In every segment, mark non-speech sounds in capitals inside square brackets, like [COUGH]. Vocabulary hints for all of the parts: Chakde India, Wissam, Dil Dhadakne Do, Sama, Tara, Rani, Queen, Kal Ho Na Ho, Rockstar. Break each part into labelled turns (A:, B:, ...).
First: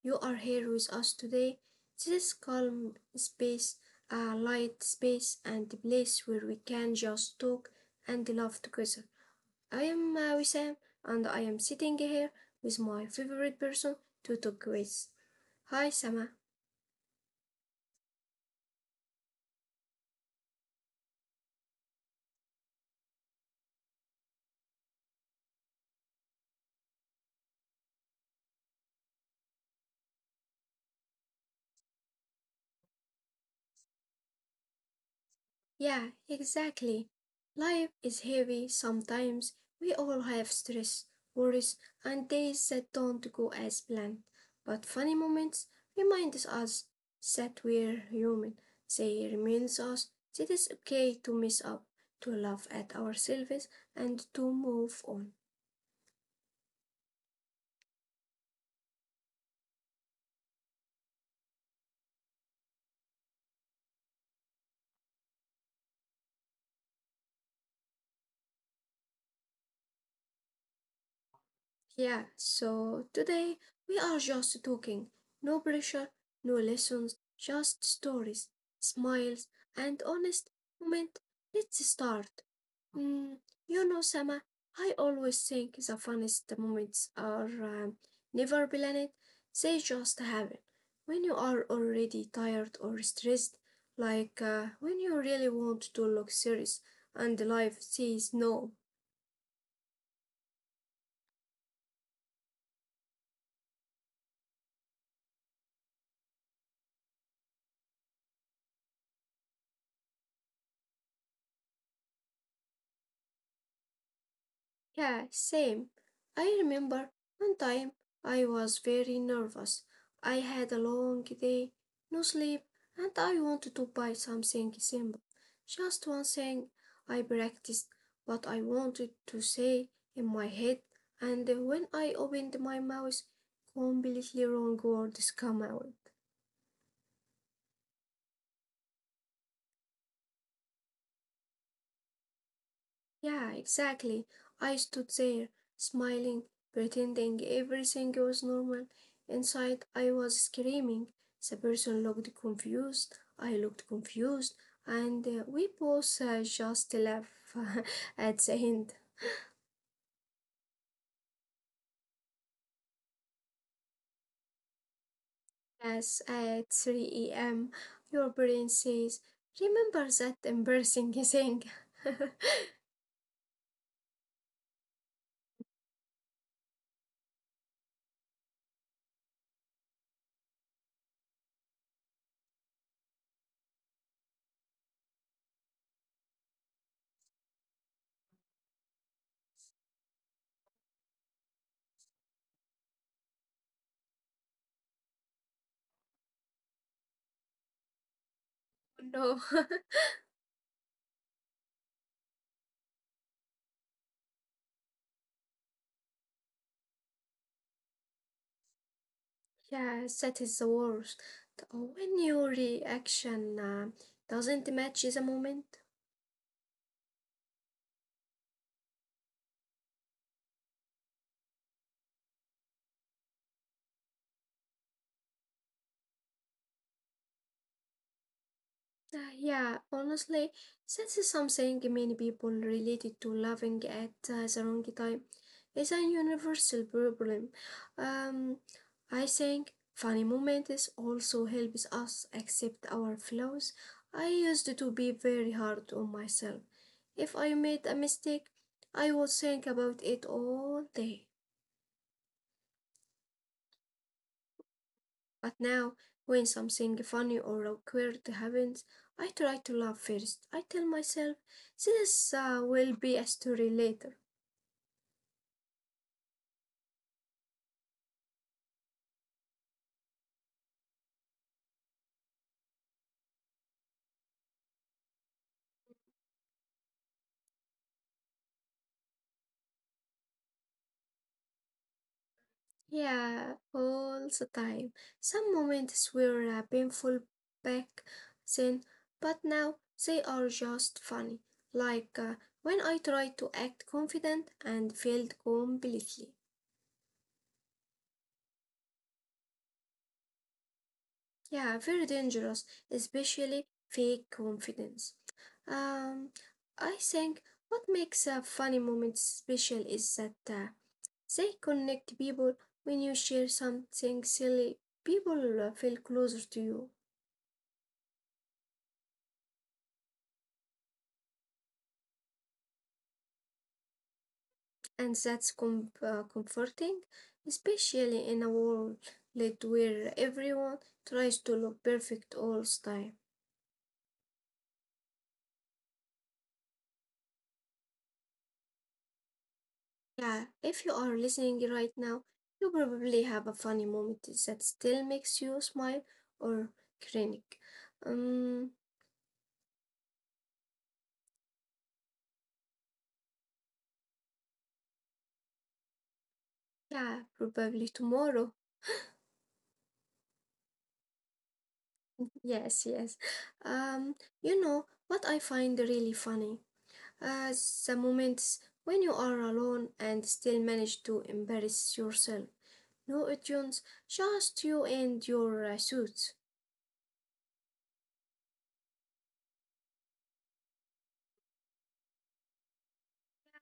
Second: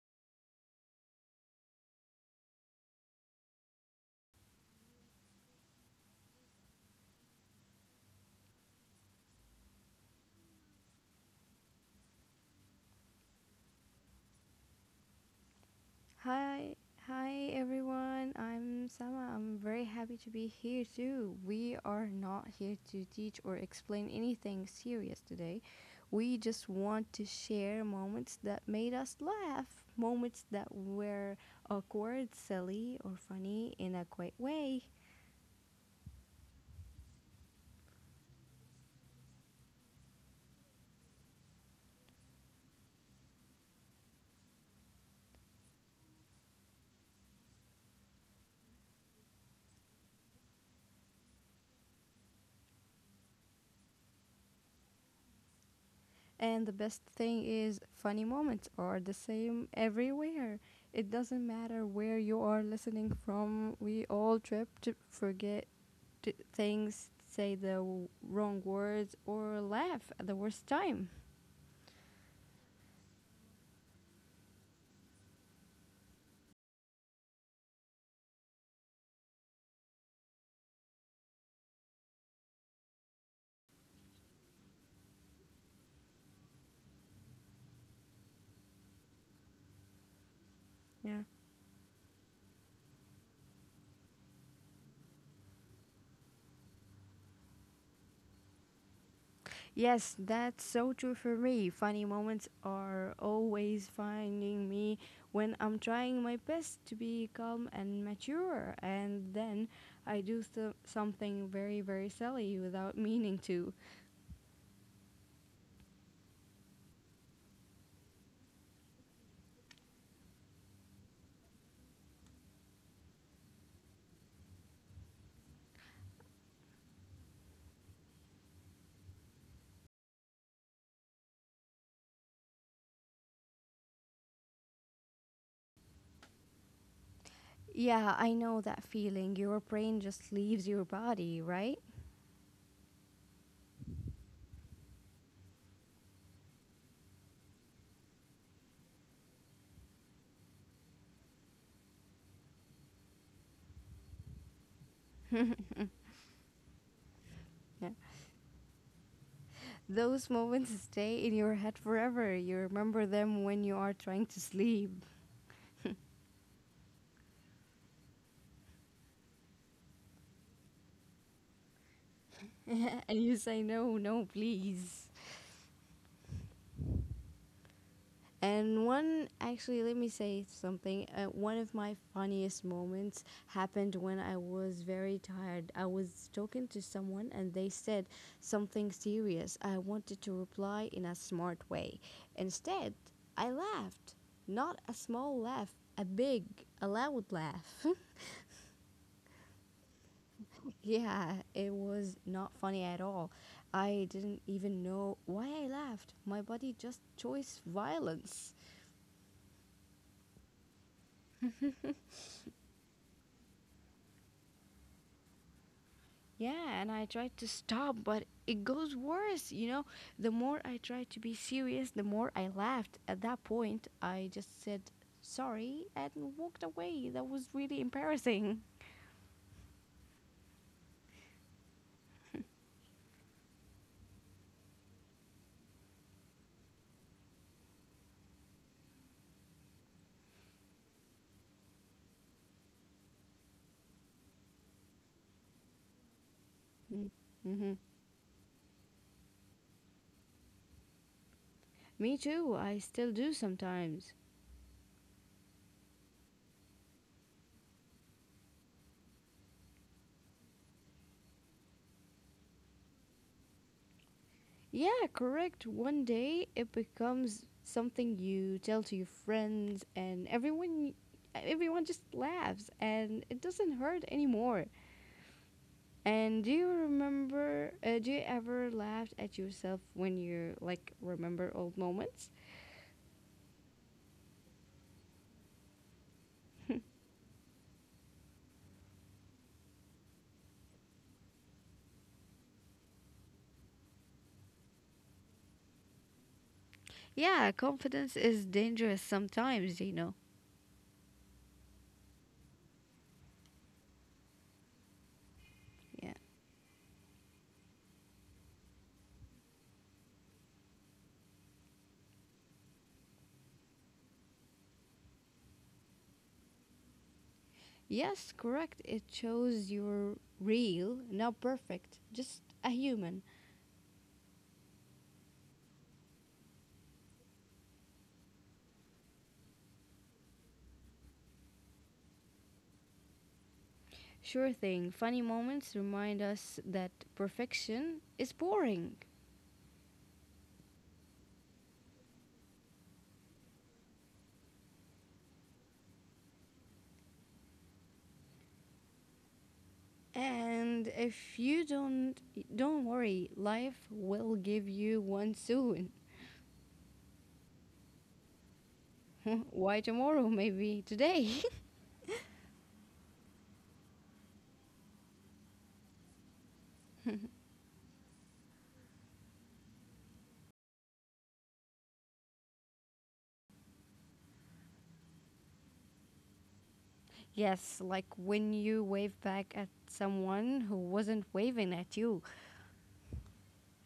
A: you are here with us today. This calm space, a light space, and a place where we can just talk and laugh together. I am Wissam, and I am sitting here with my favorite person to talk with. Hi, Sama.
B: Hi, hi everyone. I'm Sama. I'm very happy to be here too. We are not here to teach or explain anything serious today. We just want to share moments that made us laugh, moments that were awkward, silly, or funny in a quiet way.
A: Yeah, exactly. Life is heavy sometimes. We all have stress, worries, and days that don't go as planned. But funny moments remind us that we're human. They remind us that it's okay to mess up, to laugh at ourselves, and to move on.
B: And the best thing is, funny moments are the same everywhere. It doesn't matter where you are listening from, we all trip to forget things, say the wrong words, or laugh at the worst time.
A: Yeah, so today we are just talking. No pressure, no lessons, just stories, smiles, and honest moment. Let's start. Mm, you know, Sama, I always think the funniest moments are never planned, they just happen.
B: Yeah.
A: When you are already tired or stressed, like when you really want to look serious and life says no.
B: Yes, that's so true for me. Funny moments are always finding me when I'm trying my best to be calm and mature, and then I do something very, very silly without [LAUGHS] meaning to.
A: Yeah, same. I remember one time I was very nervous. I had a long day, no sleep, and I wanted to buy something simple. Just one thing I practiced what I wanted to say in my head, and when I opened my mouth, completely wrong words come out.
B: Yeah, I know that feeling. Your brain just leaves your body, right?
A: Yeah, exactly. I stood there, smiling, pretending everything was normal. Inside, I was screaming. The person looked confused. I looked confused. And we both just left
B: Yeah.
A: [LAUGHS] at the end.
B: Those moments stay in your head forever. You remember them when you are trying to sleep.
A: Yes, at 3 a.m., your brain says, remember that embarrassing thing? [LAUGHS]
B: And you say no, no, please. And one, actually, let me say something. One of my funniest moments happened when I was very tired. I was talking to someone and they said something serious. I wanted to reply in a smart way. Instead, I laughed. Not a small laugh, a big, a loud laugh.
A: No.
B: [LAUGHS] Yeah, it was not funny at all. I didn't even know why I laughed. My body just chose violence.
A: [LAUGHS] Yes, that is the worst. When your reaction doesn't match the moment.
B: Yeah, and I tried to stop, but it goes worse. You know, the more I tried to be serious, the more I laughed. At that point, I just said sorry and walked away. That was really embarrassing.
A: Yeah, honestly, that's something many people related to laughing at the wrong time. It's a universal problem. Um, I think funny moments also helps us accept our flaws. I used to be very hard on myself. If
B: Mm-hmm.
A: I made a mistake, I would think about it all day.
B: Me too, I still do sometimes.
A: But now, when something funny or awkward happens, I try to laugh first. I tell myself, this will be a story later.
B: Yeah, correct. One day it becomes something you tell to your friends and everyone just laughs and it doesn't hurt anymore. And do you remember? Do you ever laugh at yourself when you like remember old moments?
A: Yeah, all the time. Some moments were painful back then, but now they are just funny. Like when I tried to act confident and failed completely.
B: Yeah, confidence is dangerous sometimes, you know.
A: Yeah, very dangerous, especially fake confidence.
B: Yeah.
A: Um, I think what makes a funny moment special is that they connect people when you share something silly. People feel closer to you,
B: Yes, correct. It shows you're real, not perfect, just a human.
A: and that's comforting, especially in a world where everyone tries to look perfect all the time.
B: Sure thing. Funny moments remind us that perfection is boring.
A: Yeah, if you are listening right now, you probably have a funny moment that still makes you smile or cringe. Um,
B: And if you don't worry, life will give you one soon.
A: yeah, probably tomorrow. [LAUGHS]
B: [LAUGHS] Why tomorrow? Maybe today. [LAUGHS]
A: Yes, yes. Um, you know what I find really funny? Uh, the moments when you are alone and still manage to embarrass yourself. No audience, just you and your suits.
B: Yes, like when you wave back at someone who wasn't waving at you.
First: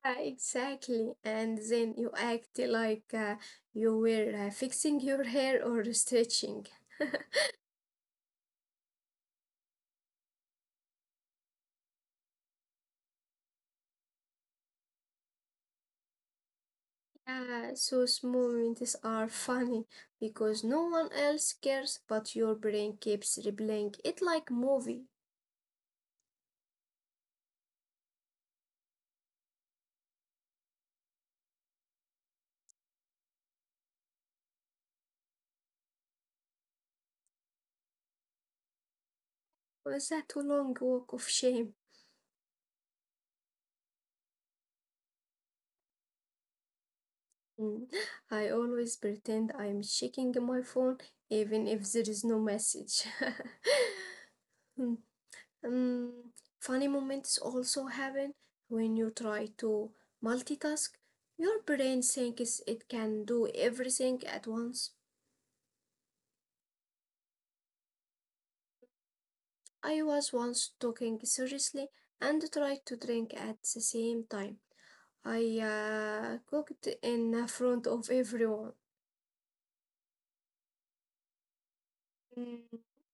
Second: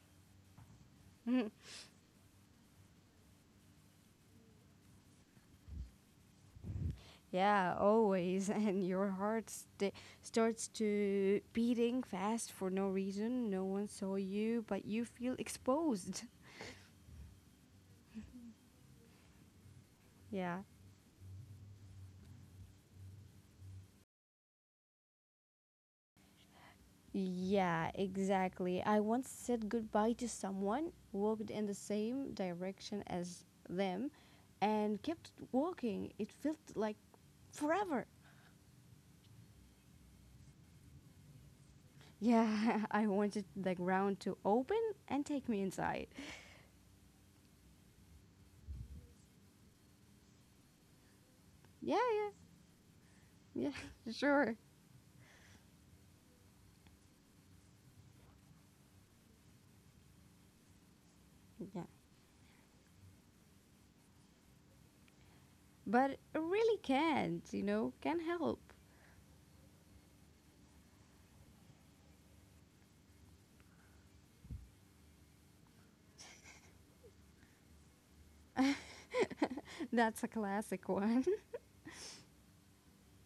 A: Yeah, exactly. And
B: [LAUGHS]
A: then you act like you were fixing your hair or stretching.
B: Yeah, always. [LAUGHS] And your starts to beating fast for no reason. No one saw you, but you feel exposed. [LAUGHS]
A: Yeah, those moments are funny
B: Yeah.
A: because no one else cares, but your brain keeps replaying it like movie.
B: Yeah, exactly. I once said goodbye to someone, walked in the same direction as them, and kept walking. It felt like forever.
A: Was that a long walk of shame?
B: Yeah, [LAUGHS] I wanted the ground to open and take me inside.
A: Mm. [LAUGHS] I always pretend I'm checking my phone even if there
B: Yeah,
A: is no message. [LAUGHS]
B: yeah, yeah, [LAUGHS] sure.
A: [LAUGHS] Um, funny moments also happen when you try to multitask. Your
B: Yeah.
A: brain thinks it can do everything at once.
B: But it really can't, you know, can't help.
A: I was once talking seriously and tried to drink at the same time. I cooked in front of everyone.
B: That's a classic one.
A: Mm,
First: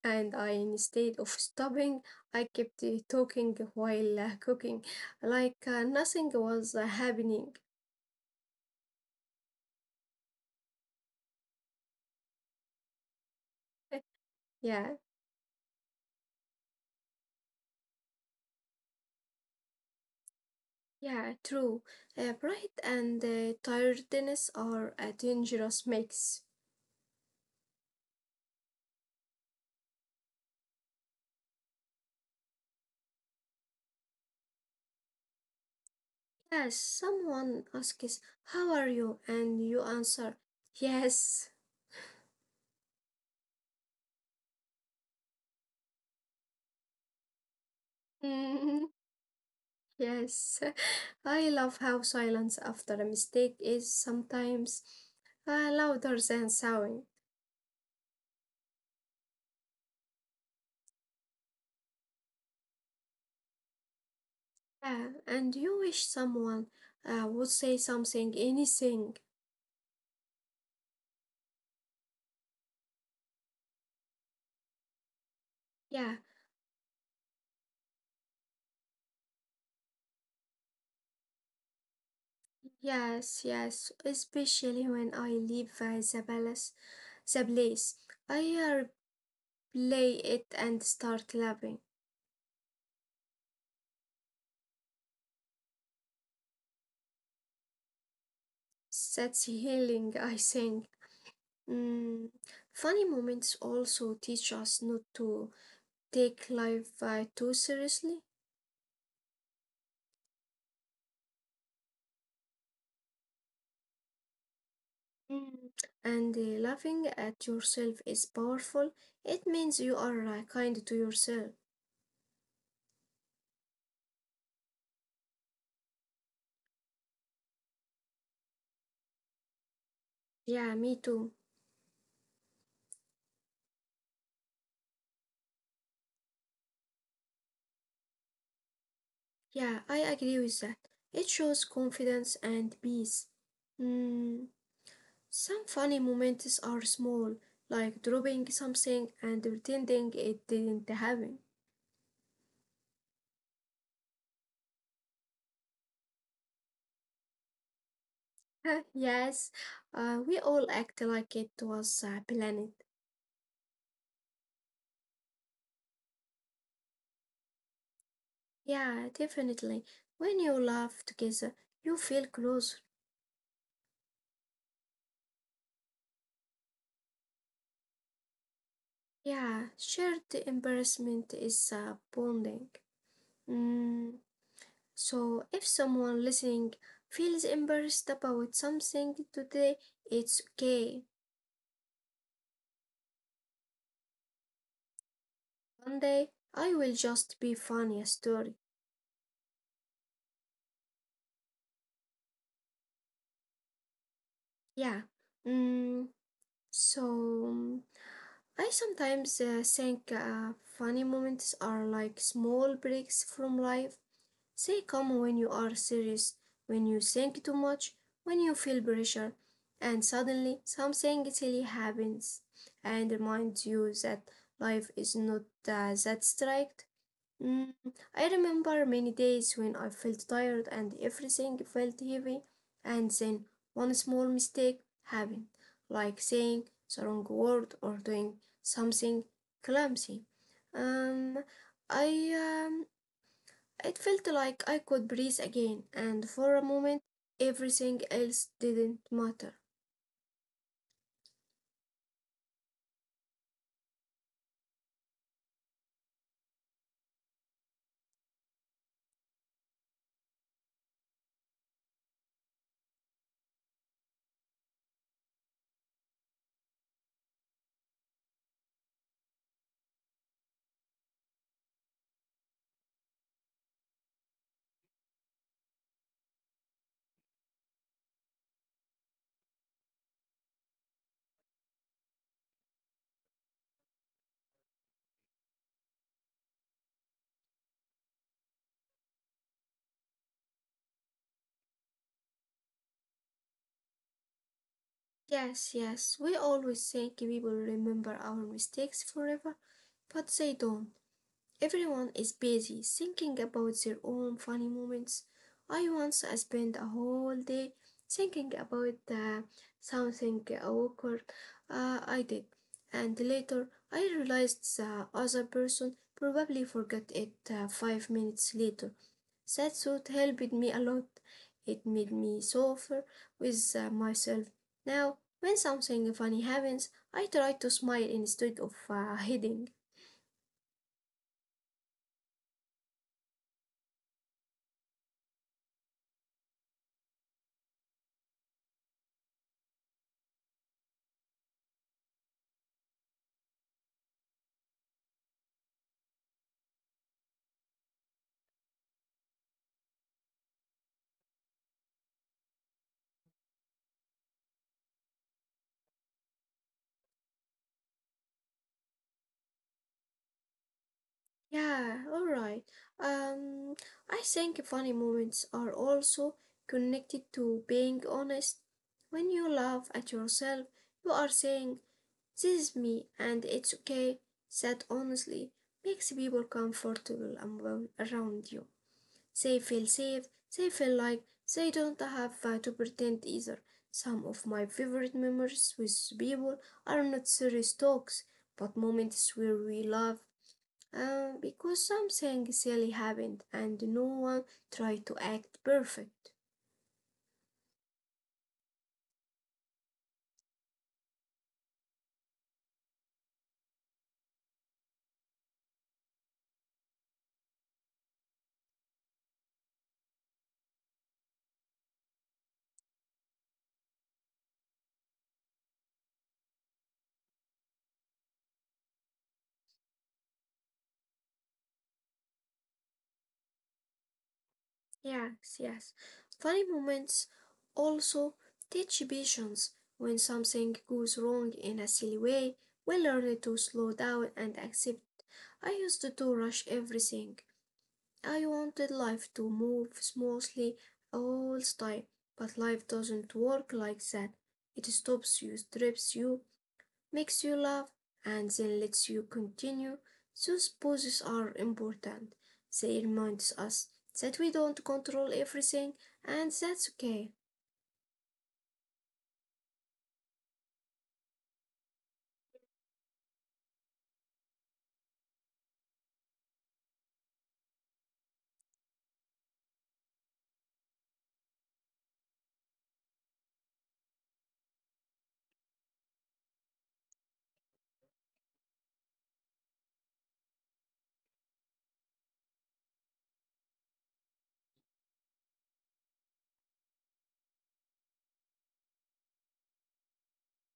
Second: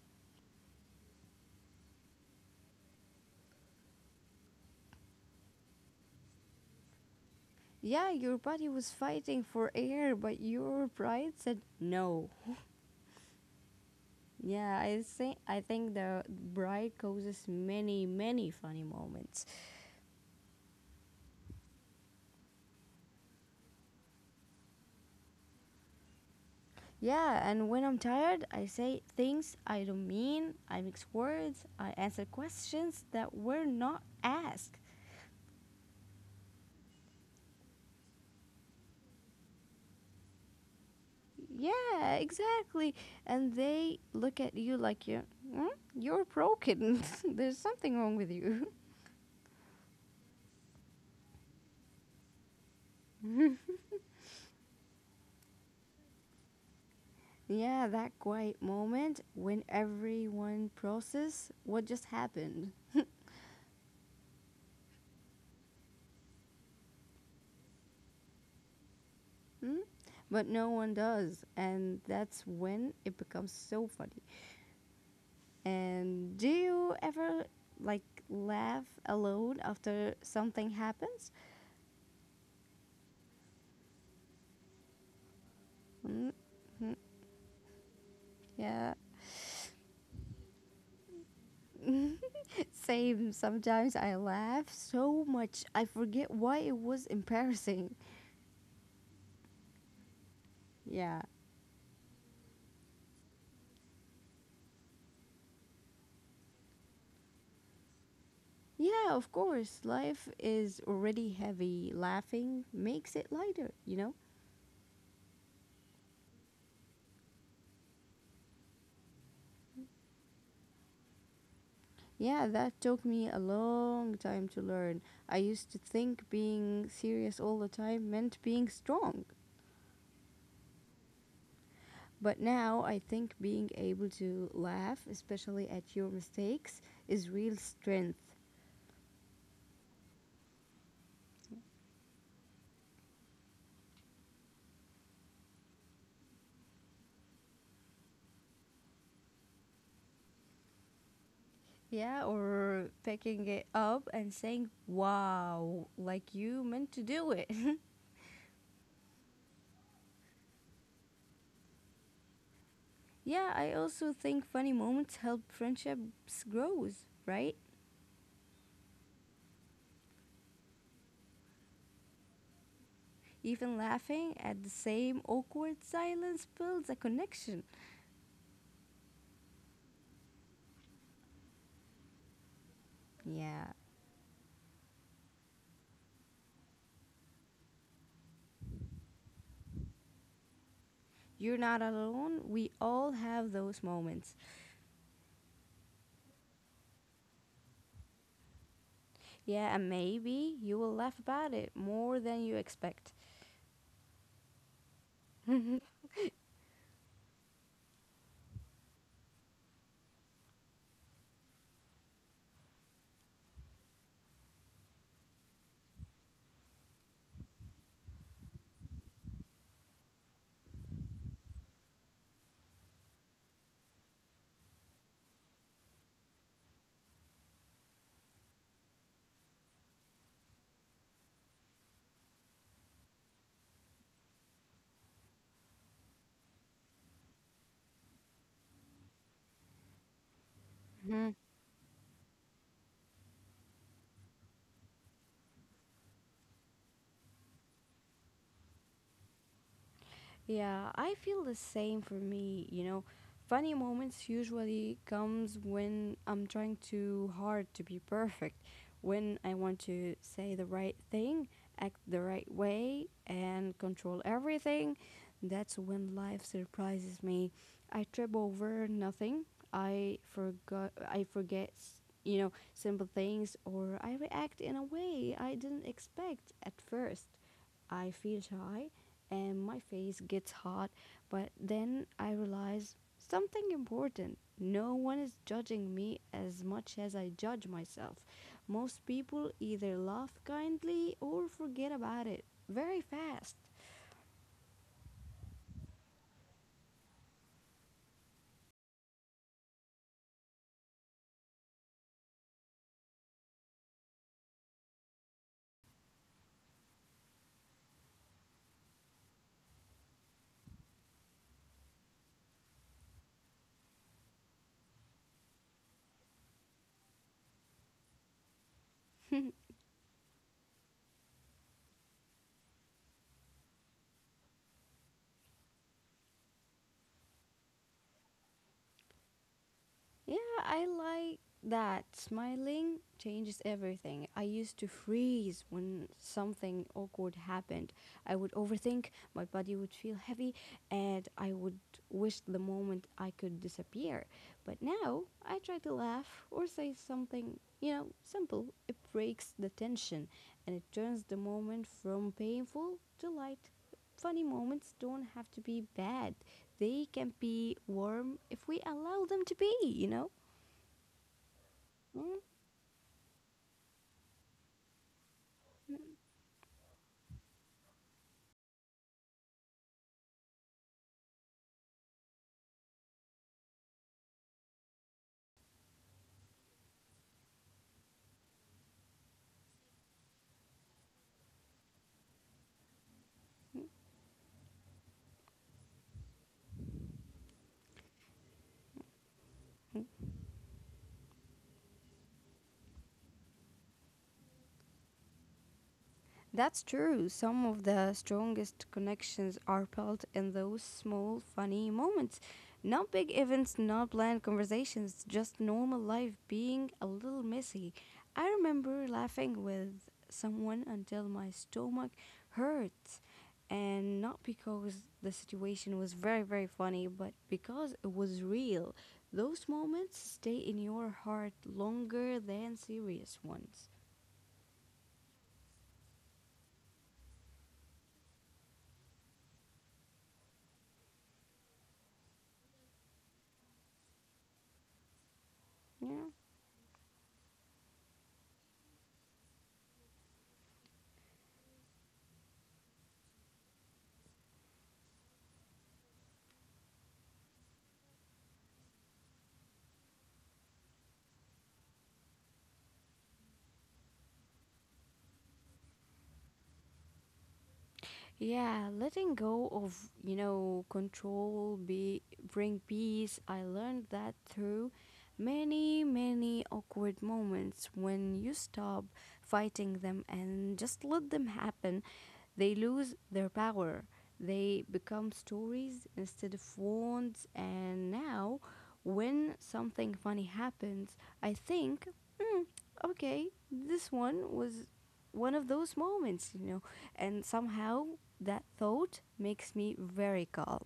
A: And I, instead of stopping, I kept talking while cooking, like nothing was happening.
B: [LAUGHS] Yeah, your body was fighting for air, but your pride said no.
A: [LAUGHS] Yeah.
B: Yeah, I think the bride causes many, many funny moments.
A: Yeah, true. Pride and tiredness are a dangerous mix.
B: Yeah, and when I'm tired, I say things I don't mean. I mix words. I answer questions that were not asked.
A: Yes, someone asks, how are you? And you answer, yes.
B: Yeah, exactly. And they look at you like you're, "Hmm? You're broken. [LAUGHS] There's something wrong with you."
A: Mm,
B: [LAUGHS]
A: [LAUGHS] yes. [LAUGHS] I love how silence after a mistake is sometimes louder than sound.
B: Yeah, that quiet moment when everyone process what just happened.
A: Yeah, and you wish someone would say something, anything.
B: Hmm? But no one does. And that's when it becomes so funny.
A: Yeah.
B: And do you ever like laugh alone after something happens?
A: Yes, yes, especially when I live by the
B: Mm,
A: palace,
B: mm,
A: the place. I
B: yeah.
A: play it and start laughing.
B: [LAUGHS] Same, sometimes I laugh so much I forget why it was [LAUGHS] embarrassing.
A: That's healing, [LAUGHS] I think.
B: Yeah.
A: Mm. Funny moments also teach us not to take life too seriously.
B: Yeah, of course. Life is already heavy. Laughing makes it lighter, you know?
A: Mm. And laughing at yourself is powerful. It means you are kind to yourself.
B: Yeah, that took me a long time to learn. I used to think being serious all the time meant being strong.
A: Yeah, me too.
B: But now I think being able to laugh, especially at your mistakes, is real strength.
A: Yeah, I agree with that. It shows confidence and peace. Mm, some funny moments are small, like dropping something and pretending it didn't happen.
B: Yeah, or picking it up and saying, wow, like you meant to do it.
A: [LAUGHS] Yes, we all act like it was a planet.
B: [LAUGHS] Yeah, I also think funny moments help friendships grows, right?
A: Yeah, definitely. When you laugh together, you feel closer.
B: Even laughing at the same awkward silence builds a connection.
A: Yeah, shared embarrassment is bonding.
B: Yeah,
A: Mm. So, if someone listening feels embarrassed about something today, it's okay.
B: you're not alone. We all have those moments.
A: One day I will just be funny a story.
B: Yeah, and maybe you will laugh about it more than you expect.
A: Yeah. Mm, so, I sometimes think funny moments are like small breaks from life. Stay calm when you are serious, when you think too much, when you feel pressure, and suddenly something silly happens and reminds you that life is not that strict. Mm, I remember many days when I felt tired and everything felt heavy, and then one small mistake happened, like saying the wrong word or doing something clumsy.
B: Mm-hmm.
A: Um, I um, it felt like I could breathe again, and for a moment everything else didn't matter.
B: Yeah, I feel the same for me, you know. Funny moments usually comes when I'm trying too hard to be perfect, when I want to say the right thing, act the right way, and control everything. That's when life surprises me. I trip over nothing. I forget, you know, simple things or I react in a way I didn't expect at first. I feel shy and my face gets hot, but then I realize something important. No one is judging me as much as I judge myself. Most people either laugh kindly or forget about it very fast.
A: Yes, yes, we always think people remember our mistakes forever, but they don't. Everyone is busy thinking about their own funny moments. I spent a whole day thinking about something awkward I did, and later I realized the other person probably forgot it 5 minutes later. That thought helped me a lot. It made me softer with myself. Now, when something funny happens, I try to smile instead of hiding.
B: Yeah, I like that. Smiling changes everything. I used to freeze when something awkward happened. I would overthink, my body would feel heavy, and I would wish the moment I could disappear. But now I try to laugh or say something, you know, simple. It breaks the tension and it turns the moment from painful to light. Funny moments don't have to be bad. They can be warm if we allow them to be, you know?
A: Yeah,
B: Mm.
A: alright. Um, I think funny moments are also connected to being honest. When you laugh at yourself, you are saying, this is me and it's okay. That honestly makes people comfortable amo- around you. They feel safe. They feel like they don't have to pretend either. Some of my favorite memories with people are not serious talks, but moments where we laugh because something silly happened and no one tried to act perfect.
B: That's true. Some of the strongest connections are built in those small, funny moments. Not big events, not planned conversations, just normal life being a little messy. I remember laughing with someone until my stomach hurt. And not because the situation was very, very funny, but because it was real. Those moments stay in your heart longer than serious ones.
A: Yes, yes. Funny moments also teach patience. When something goes wrong in a silly way, we learn to slow down and accept. I used
B: Yeah.
A: to rush everything. I wanted life to move smoothly all the time, but life doesn't work like that. It stops you, strips you, makes you laugh, and then lets you continue. Those pauses are important. They remind us that we don't control everything, and that's okay.
B: Yeah, letting go of, you know, control be bring peace. I learned that through many, many awkward moments when you stop fighting them and just let them happen. They lose their power. They become stories instead of wounds. And now, when something funny happens, I think, mm, okay, this one was one of those moments, you know. And somehow that thought makes me very calm.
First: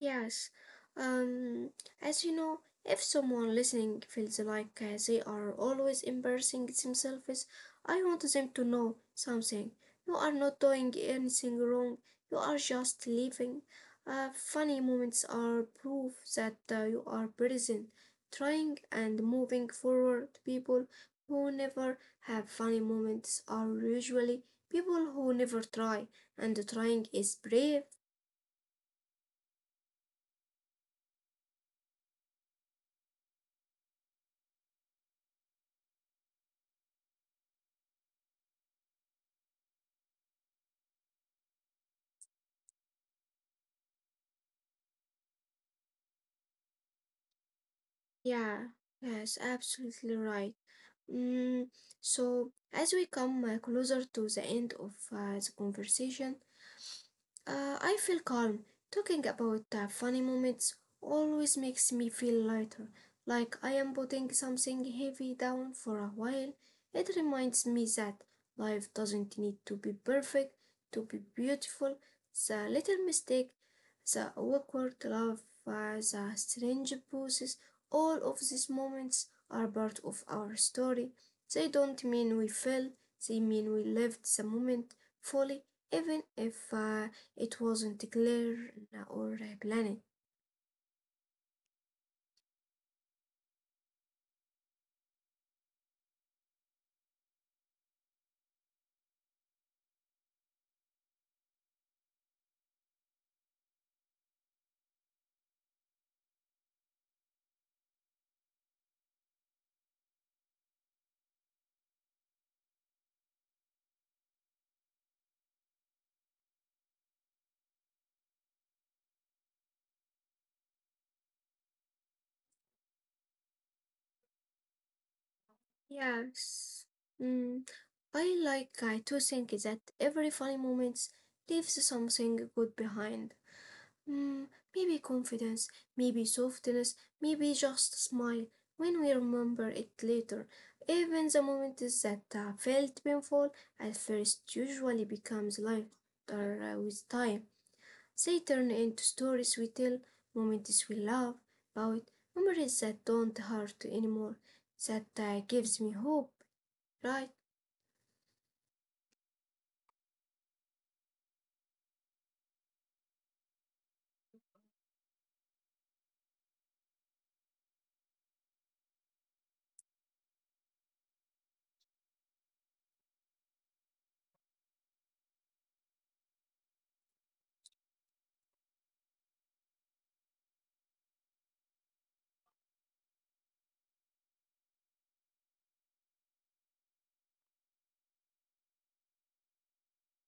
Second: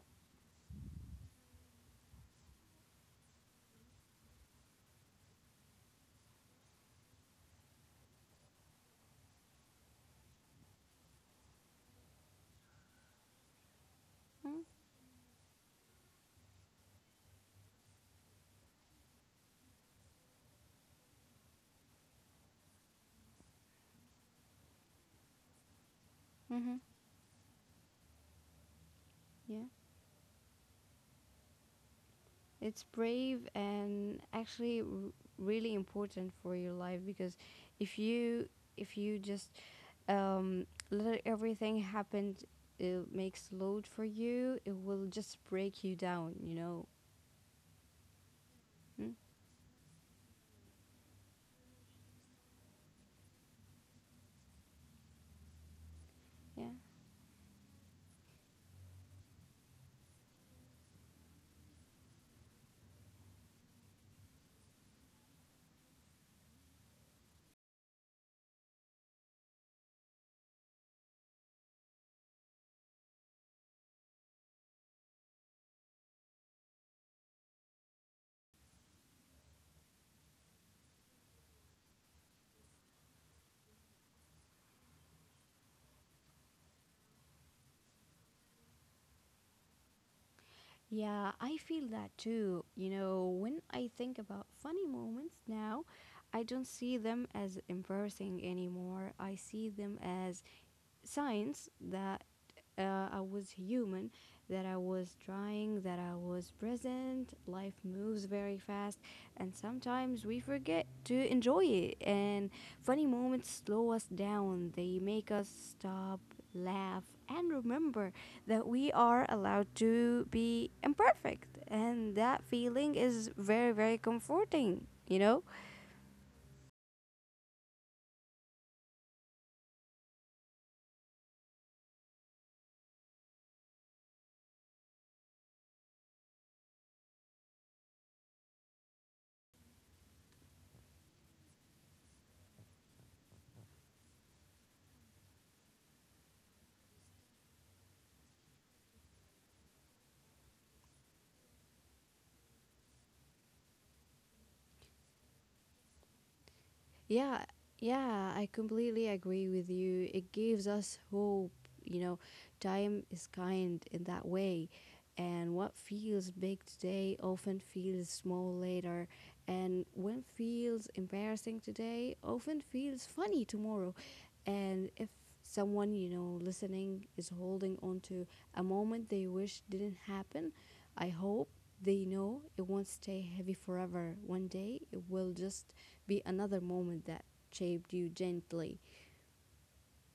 A: Yes. Um, as you know, if someone listening feels like they are always embarrassing themselves, I want them to know something. You are not doing anything wrong. You are just living.
B: Mm-hmm.
A: Funny moments are proof that you are present, trying and moving forward. People who never have funny moments are usually people who never try, and
B: Mm-hmm.
A: trying is brave.
B: Yeah. It's brave and really important for your life because if you if you just let everything happen, it makes load for you. It will just break you down. You know.
A: Yeah,
B: Mm,
A: yes, absolutely right. Mm, so, as we come closer to the end of the conversation,
B: yeah.
A: I feel calm. Talking about funny moments always makes me feel lighter, like I am putting something heavy down for a while. It reminds me that life doesn't need to be perfect to be beautiful. The little mistake, the awkward love, the strange pauses, all of these moments are part of our story. They don't mean we failed, they mean we lived the moment fully even if it wasn't clear or planned.
B: Yeah, I feel that too. You know, when I think about funny moments now, I don't see them as embarrassing anymore. I see them as signs that I was human, that I was trying, that I was present. Life moves very fast, and sometimes we forget to enjoy it. And funny moments slow us down, they make us stop, laugh, and remember that we are allowed to be imperfect. And that feeling is very, very comforting, you know?
A: Yes. Mm. I like to think that every funny moment leaves something good behind. Mm, maybe confidence, maybe softness, maybe just a smile when we remember it later. Even the moments that felt painful at first usually becomes lighter with time. They turn into stories we tell, moments we love, about, memories that don't hurt anymore. That gives me hope, right?
B: Yeah, yeah, I completely agree with you. It gives us hope. You know, time is kind in that way. And what feels big today often feels small later. And what feels embarrassing today often feels funny tomorrow. And if someone, you know, listening is holding on to a moment they wish didn't happen, I hope they know it won't stay heavy forever. One day it will just be another moment that shaped you gently.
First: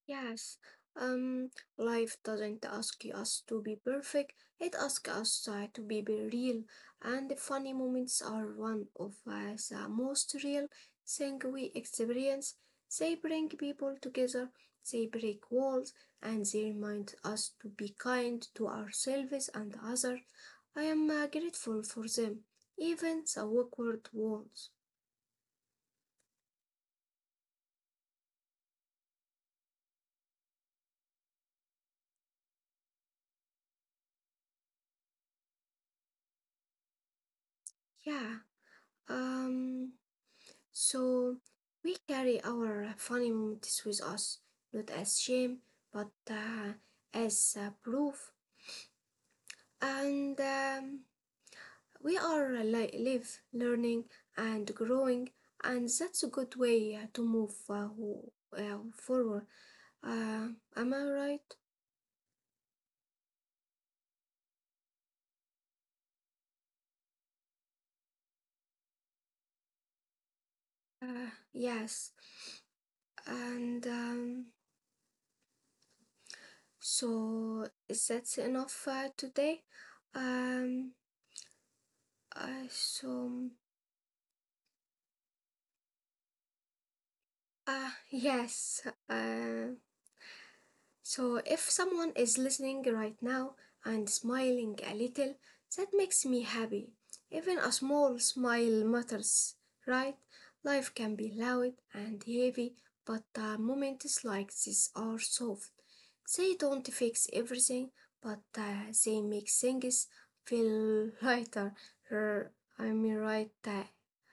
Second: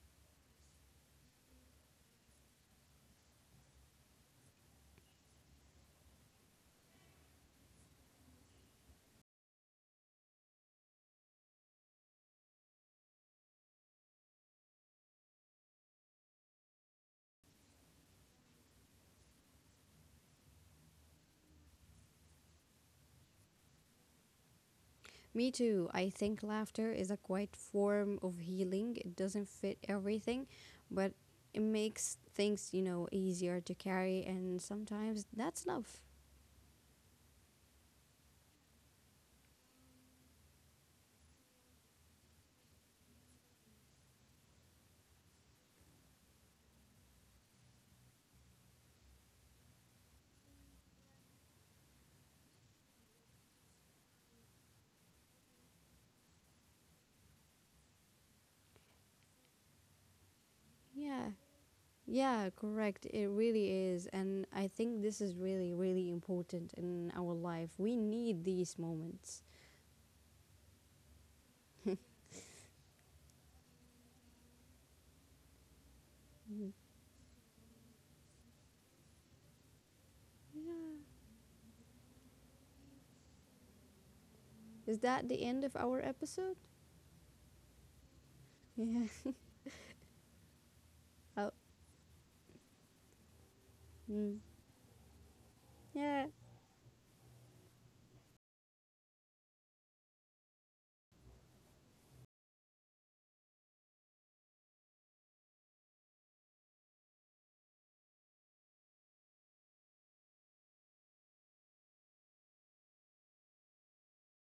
A: Yes, um, life doesn't ask us to be perfect. It asks us to be real, and the funny moments are one of the most real thing we experience. They bring people together, they break walls, and they remind us to be kind to ourselves and others. I am grateful for them, even the awkward ones.
B: Me too. I think laughter is a quiet form of healing. It doesn't fit everything, but it makes things, you know, easier to carry, and sometimes that's enough.
A: Yeah. Um. So we carry our funny moments with us, not as shame, but as proof. And we are live, learning, and growing, and that's a good way to move forward. Uh, am I
B: Yeah.
A: right?
B: Yeah, correct. It really is. And I think this is really, really important in our life. We need these moments.
A: Yes. And so is that enough today? Um, uh, so.
B: Is that the end of our episode? [LAUGHS]
A: Ah, [LAUGHS] yes.
B: Yeah.
A: So,
B: Oh,
A: if someone is listening right now and
B: mm.
A: smiling a little, that
B: Yeah.
A: makes me happy. Even a small smile matters, right? Life can be loud and heavy, but moments like this are soft. They don't fix everything, but they make things feel lighter. Er, I mean, right, uh,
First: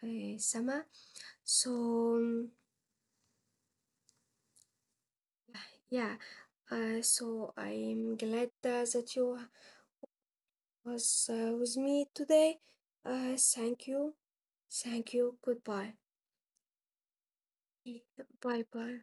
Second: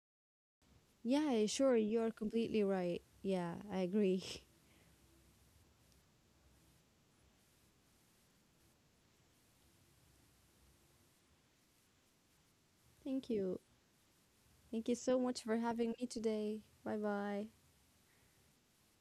A: uh, Sama?
B: Yeah,
A: So,
B: sure. You're completely right. Yeah, I agree.
A: yeah, so I'm glad that you was with me today.
B: [LAUGHS] Thank you.
A: Thank you.
B: Thank you
A: Thank
B: so
A: you.
B: much for
A: Goodbye.
B: having me today. Bye bye.
A: Bye bye.